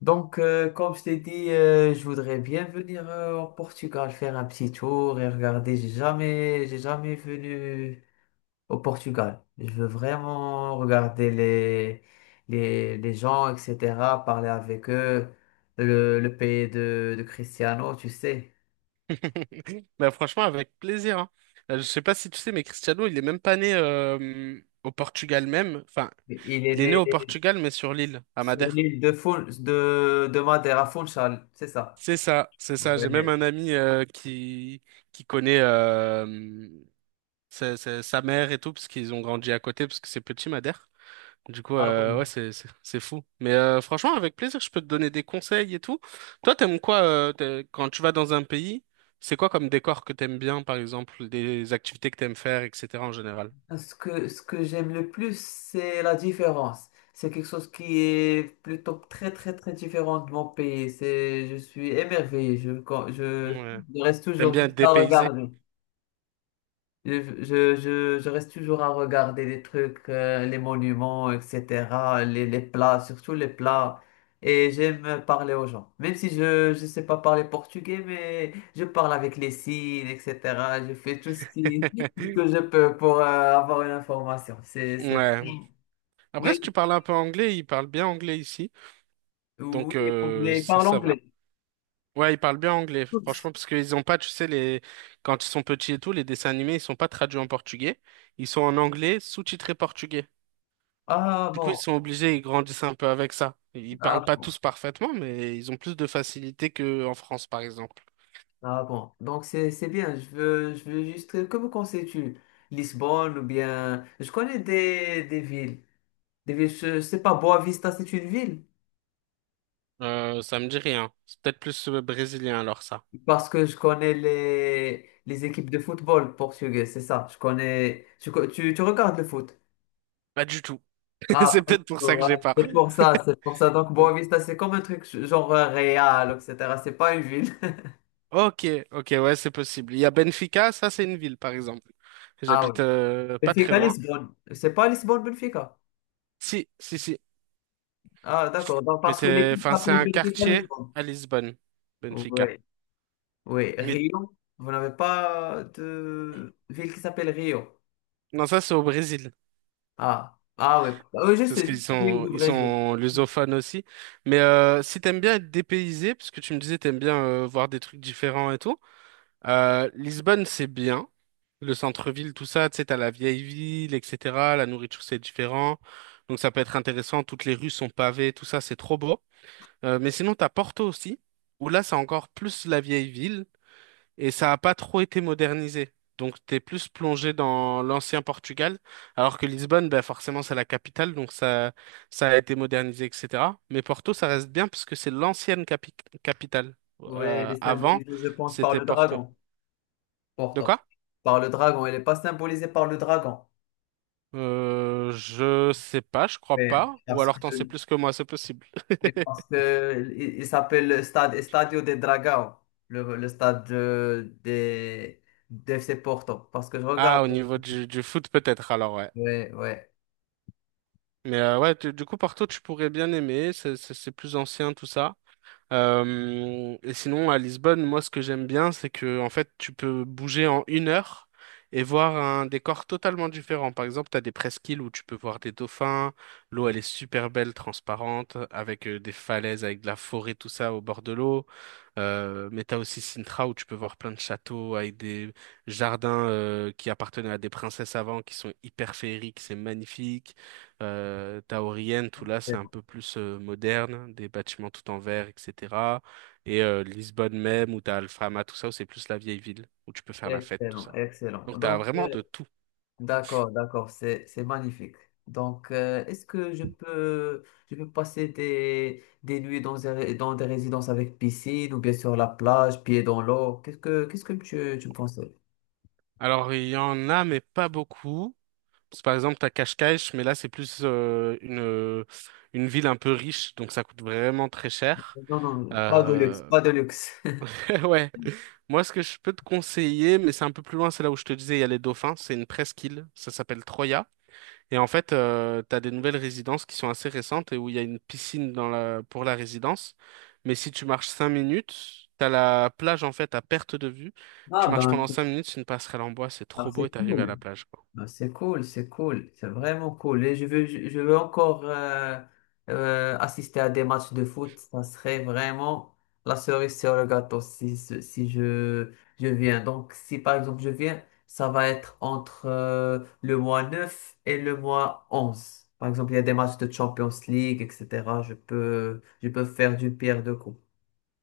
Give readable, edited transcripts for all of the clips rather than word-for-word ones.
Donc, comme je t'ai dit, je voudrais bien venir au Portugal faire un petit tour et regarder. J'ai jamais venu au Portugal. Je veux vraiment regarder les gens, etc., parler avec eux. Le pays de Cristiano, tu sais, Bah franchement, avec plaisir. Hein. Je sais pas si tu sais, mais Cristiano, il est même pas né au Portugal même. Enfin, il est il est né né au Portugal, mais sur l'île, à sur Madère. l'île de Madère, à Funchal, c'est ça. C'est ça, c'est ça. J'ai même Ouais. un ami qui connaît sa, sa mère et tout, parce qu'ils ont grandi à côté, parce que c'est petit Madère. Du coup, Ah bon. ouais, c'est fou. Mais franchement, avec plaisir, je peux te donner des conseils et tout. Toi, t'aimes quoi quand tu vas dans un pays? C'est quoi comme décor que t'aimes bien, par exemple, des activités que t'aimes faire, etc. en général? Ce que j'aime le plus, c'est la différence. C'est quelque chose qui est plutôt très, très, très différent de mon pays. Je suis émerveillé. Je, quand- je, Ouais. je reste T'aimes toujours bien être juste à dépaysé? regarder. Je, je reste toujours à regarder les trucs, les monuments, etc., les plats, surtout les plats. Et j'aime parler aux gens. Même si je sais pas parler portugais, mais je parle avec les signes, etc. Je fais tout ce qui, tout ce que je peux pour avoir une information. C'est. Ouais. Après, si tu Mais parles un peu anglais, ils parlent bien anglais ici. oui, Donc, on les ça, parle ça va. anglais. Ouais, ils parlent bien anglais, Tous. franchement, parce qu'ils ont pas, tu sais, les... quand ils sont petits et tout, les dessins animés, ils sont pas traduits en portugais. Ils sont en anglais, sous-titrés portugais. Ah Du coup, ils bon, sont obligés, ils grandissent un peu avec ça. Ils ah parlent pas bon. tous parfaitement, mais ils ont plus de facilité qu'en France, par exemple. Ah bon, donc c'est bien. Je veux juste. Que me conseilles-tu? Lisbonne ou bien. Je connais des villes. Des villes, je sais pas, Boavista, c'est une ville. Ça me dit rien. C'est peut-être plus brésilien alors ça. Parce que je connais les équipes de football portugais, c'est ça. Je connais. Tu regardes le foot? Pas du tout. Ah, C'est peut-être pour ça que voilà, j'ai pas. c'est pour ça, c'est pour ça. Donc Boavista, c'est comme un truc genre Real, etc. C'est pas une ville. Ok, ok, ouais, c'est possible. Il y a Benfica, ça c'est une ville, par exemple. Ah oui. J'habite pas très Benfica loin. Lisbonne. C'est pas Lisbonne Benfica. Si, si, si. Ah, d'accord. Donc Mais parce que c'est, l'équipe enfin, c'est s'appelle un Benfica quartier Lisbonne. à Lisbonne, Oui, Benfica. oui, Mais Rio. Vous n'avez pas de ville qui s'appelle Rio. non, ça c'est au Brésil. Ah, ah oui. Ah oui, Parce juste qu'Rio du ils Brésil. sont lusophones aussi. Mais si t'aimes bien être dépaysé, parce que tu me disais t'aimes bien voir des trucs différents et tout, Lisbonne c'est bien. Le centre-ville, tout ça, tu sais, t'as la vieille ville, etc. La nourriture c'est différent. Donc ça peut être intéressant. Toutes les rues sont pavées, tout ça, c'est trop beau. Mais sinon t'as Porto aussi, où là c'est encore plus la vieille ville et ça n'a pas trop été modernisé. Donc t'es plus plongé dans l'ancien Portugal, alors que Lisbonne, bah, forcément c'est la capitale, donc ça a été modernisé, etc. Mais Porto, ça reste bien parce que c'est l'ancienne capitale. Oui, elle est Avant, symbolisée, je pense, par c'était le Porto. dragon. De quoi? Pourtant. Par le dragon. Elle n'est pas symbolisée par le dragon. Je sais pas, je crois Mais pas. Ou parce alors t'en sais que, plus que moi, c'est possible. mais parce que il s'appelle le stade Estadio de Dragão, le stade de, des d' FC Porto. Parce que je regarde. Ah, au niveau du foot peut-être, alors ouais. Oui, oui. Mais ouais, du coup Porto, tu pourrais bien aimer, c'est plus ancien, tout ça. Et sinon, à Lisbonne, moi, ce que j'aime bien, c'est que, en fait, tu peux bouger en une heure et voir un décor totalement différent. Par exemple, tu as des presqu'îles où tu peux voir des dauphins, l'eau, elle est super belle, transparente, avec des falaises, avec de la forêt, tout ça au bord de l'eau. Mais tu as aussi Sintra où tu peux voir plein de châteaux avec des jardins qui appartenaient à des princesses avant, qui sont hyper féeriques, c'est magnifique. Taormine, tout là, c'est un Excellent, peu plus moderne, des bâtiments tout en verre, etc. Et Lisbonne même, où t'as Alfama, tout ça, où c'est plus la vieille ville, où tu peux faire la fête, tout excellent, ça. excellent. Donc t'as Donc, vraiment euh, de tout. D'accord, d'accord, c'est magnifique. Donc, est-ce que je peux passer des nuits dans dans des résidences avec piscine ou bien sur la plage, pieds dans l'eau? Qu'est-ce que tu me conseilles? Alors il y en a, mais pas beaucoup. Parce que, par exemple, t'as Cascais, mais là c'est plus une ville un peu riche, donc ça coûte vraiment très cher. Non, non, pas de luxe, Euh, pas de luxe. ouais. Moi, ce que je peux te conseiller, mais c'est un peu plus loin, c'est là où je te disais, il y a les dauphins. C'est une presqu'île, ça s'appelle Troya. Et en fait, tu as des nouvelles résidences qui sont assez récentes et où il y a une piscine dans pour la résidence. Mais si tu marches 5 minutes, tu as la plage en fait à perte de vue. Tu Ah marches ben, pendant 5 minutes, c'est une passerelle en bois, c'est ah, trop beau c'est et tu arrives à la cool. plage, quoi. Ben, c'est cool, c'est cool, c'est vraiment cool. Et je veux encore assister à des matchs de foot. Ça serait vraiment la cerise sur le gâteau si je viens. Donc, si par exemple je viens, ça va être entre le mois 9 et le mois onze. Par exemple, il y a des matchs de Champions League, etc. Je peux faire du pierre de coups.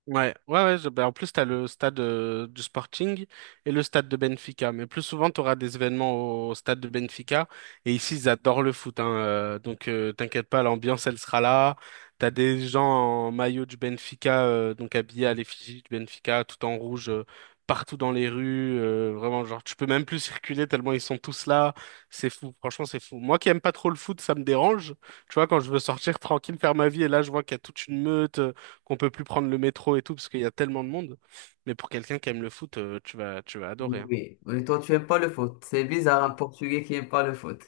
Ouais, ouais, ouais. Ben, en plus, t'as le stade du Sporting et le stade de Benfica. Mais plus souvent, t'auras des événements au stade de Benfica. Et ici, ils adorent le foot. Hein, donc, t'inquiète pas, l'ambiance, elle sera là. T'as des gens en maillot du Benfica, donc habillés à l'effigie du Benfica, tout en rouge, partout dans les rues. Vraiment, genre, tu peux même plus circuler tellement ils sont tous là. C'est fou. Franchement, c'est fou. Moi qui aime pas trop le foot, ça me dérange. Tu vois, quand je veux sortir tranquille, faire ma vie, et là, je vois qu'il y a toute une meute qu'on peut plus prendre le métro et tout parce qu'il y a tellement de monde. Mais pour quelqu'un qui aime le foot, tu vas, adorer. Hein. Oui, mais toi tu aimes pas le foot. C'est bizarre, un Mm. Portugais qui aime pas le foot.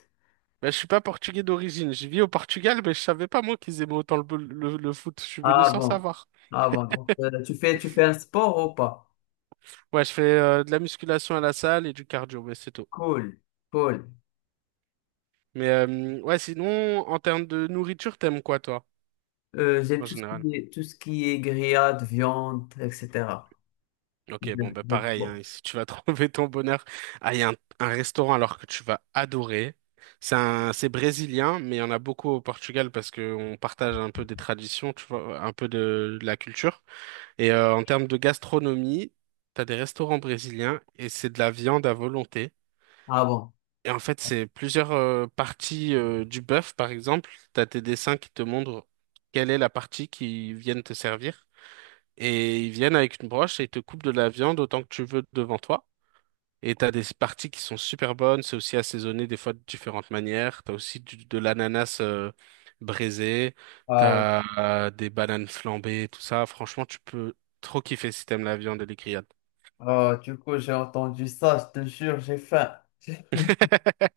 Bah, je suis pas portugais d'origine. Je vis au Portugal, mais je savais pas moi qu'ils aimaient autant le foot. Je suis venu Ah sans bon, savoir. ah bon. Donc, tu fais un sport ou pas? Ouais, je fais de la musculation à la salle et du cardio, mais c'est tout. Cool, cool. Mais ouais, sinon, en termes de nourriture, t'aimes quoi toi, J'aime en général? Tout ce qui est grillade, viande, etc. Ok, bon, J'aime bah j'aime pareil, trop. hein, si tu vas trouver ton bonheur, ah, il y a un restaurant alors que tu vas adorer. C'est c'est brésilien, mais il y en a beaucoup au Portugal parce qu'on partage un peu des traditions, tu vois, un peu de la culture. Et en termes de gastronomie, t'as des restaurants brésiliens et c'est de la viande à volonté. Ah bon. Et en fait, c'est plusieurs parties du bœuf, par exemple. T'as tes dessins qui te montrent quelle est la partie qu'ils viennent te servir. Et ils viennent avec une broche et ils te coupent de la viande autant que tu veux devant toi. Et t'as des parties qui sont super bonnes, c'est aussi assaisonné des fois de différentes manières. T'as aussi de l'ananas braisé, Ah, ouais. t'as des bananes flambées, tout ça. Franchement, tu peux trop kiffer si t'aimes la viande et les grillades. Ah, du coup, j'ai entendu ça, je te jure, j'ai faim.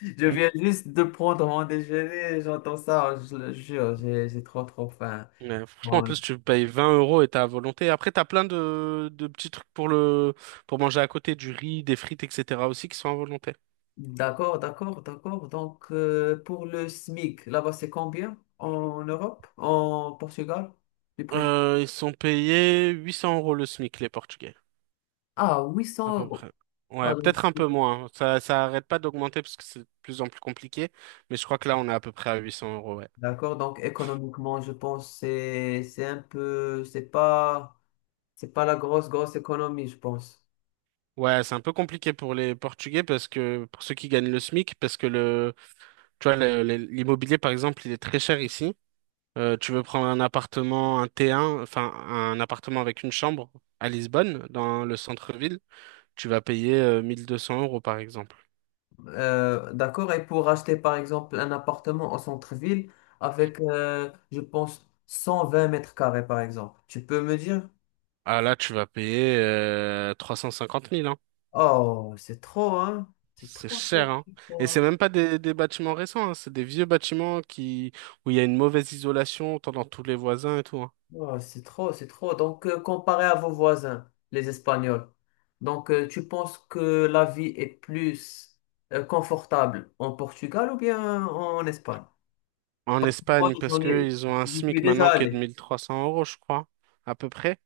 Je viens juste de prendre mon déjeuner, j'entends ça, je le jure, j'ai trop trop faim. Mm. Ouais, franchement, en plus, tu payes 20 € et t'as à volonté. Après, t'as plein de petits trucs pour le pour manger à côté, du riz, des frites, etc. aussi qui sont à volonté. D'accord, d'accord, d'accord. Donc, pour le SMIC, là-bas, c'est combien en Europe, en Portugal, du président? Ils sont payés 800 € le SMIC, les Portugais. Ah, À 800 peu euros. près. Ah, Ouais, donc, peut-être un peu moins. Ça arrête pas d'augmenter parce que c'est de plus en plus compliqué. Mais je crois que là, on est à peu près à 800 euros, ouais. d'accord. Donc, économiquement, je pense c'est un peu, c'est pas la grosse, grosse économie, je pense. Ouais, c'est un peu compliqué pour les Portugais parce que, pour ceux qui gagnent le SMIC, parce que tu vois, l'immobilier, par exemple, il est très cher ici. Tu veux prendre un appartement, un T1, enfin, un appartement avec une chambre à Lisbonne, dans le centre-ville, tu vas payer 1200 euros, par exemple. D'accord. Et pour acheter, par exemple, un appartement en centre-ville avec, je pense, 120 mètres carrés, par exemple, tu peux me dire? Ah là, tu vas payer 350 000 hein. Oh, c'est trop, hein? C'est C'est trop, cher, trop, hein. Et c'est trop. même pas des bâtiments récents, hein. C'est des vieux bâtiments qui, où il y a une mauvaise isolation, entend dans tous les voisins et tout, hein. Oh, c'est trop, c'est trop. Donc, comparé à vos voisins, les Espagnols, donc tu penses que la vie est plus confortable en Portugal ou bien en Espagne? En Moi, Espagne, parce que ils ont un j'y suis SMIC déjà maintenant qui est de allé. 1300 euros, je crois, à peu près.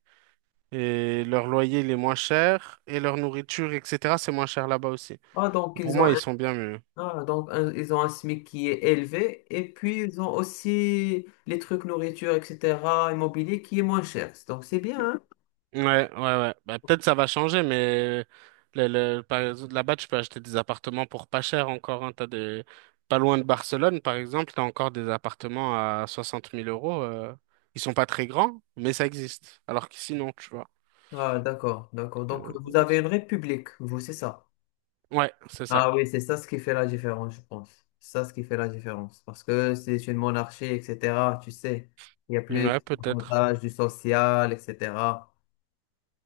Et leur loyer, il est moins cher. Et leur nourriture, etc., c'est moins cher là-bas aussi. Ah, Et pour moi, ils sont bien mieux. Donc ils ont un SMIC qui est élevé et puis ils ont aussi les trucs nourriture, etc., immobilier qui est moins cher. Donc c'est bien, hein? Ouais, ouais, ouais. Bah, peut-être ça va changer, mais par exemple, là-bas, tu peux acheter des appartements pour pas cher encore. Hein. T'as des... Pas loin de Barcelone, par exemple, t'as encore des appartements à soixante mille euros. Ils sont pas très grands, mais ça existe. Alors qu'ici, non, tu vois. Ah, d'accord, d'accord. Donc Euh, vous avez une république, vous, c'est ça. Ouais, c'est ça. Ah oui, c'est ça ce qui fait la différence, je pense. C'est ça ce qui fait la différence. Parce que c'est une monarchie, etc. Tu sais, il y a plus Ouais, peut-être. d'avantages du social, etc.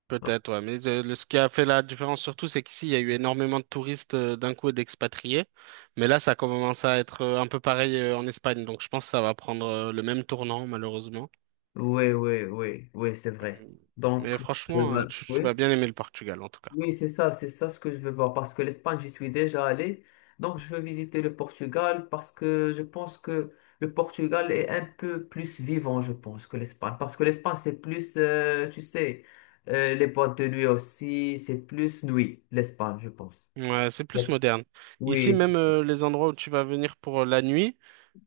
Peut-être, ouais. Mais ce qui a fait la différence surtout, c'est qu'ici, il y a eu énormément de touristes d'un coup et d'expatriés. Mais là, ça commence à être un peu pareil en Espagne. Donc, je pense que ça va prendre le même tournant, malheureusement. Oui, oui, oui, oui, c'est vrai. Mm. Mais Donc, franchement, bah, tu, vas oui. bien aimer le Portugal en tout cas. Oui, c'est ça ce que je veux voir parce que l'Espagne, j'y suis déjà allé. Donc, je veux visiter le Portugal parce que je pense que le Portugal est un peu plus vivant, je pense, que l'Espagne. Parce que l'Espagne, c'est plus, tu sais, les boîtes de nuit aussi, c'est plus nuit, l'Espagne, je pense. Ouais, c'est plus Yep. moderne. Ici, Oui, même les endroits où tu vas venir pour la nuit,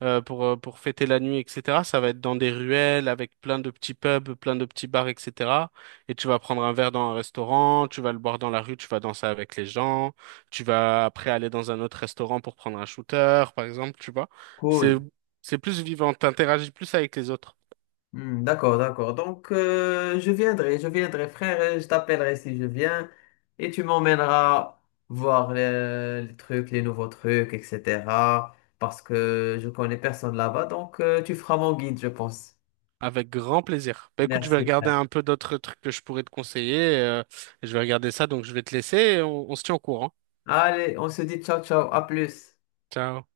pour fêter la nuit, etc., ça va être dans des ruelles avec plein de petits pubs, plein de petits bars, etc. Et tu vas prendre un verre dans un restaurant, tu vas le boire dans la rue, tu vas danser avec les gens, tu vas après aller dans un autre restaurant pour prendre un shooter, par exemple, tu vois. C'est, cool. c'est plus vivant, t'interagis plus avec les autres. Hmm, d'accord, d'accord. Donc, je viendrai, frère, et je t'appellerai si je viens, et tu m'emmèneras voir les trucs, les nouveaux trucs, etc. Parce que je connais personne là-bas, donc tu feras mon guide, je pense. Avec grand plaisir. Bah écoute, je vais Merci, regarder frère. un peu d'autres trucs que je pourrais te conseiller. Et je vais regarder ça, donc je vais te laisser et on se tient au courant. Allez, on se dit ciao, ciao, à plus. Ciao.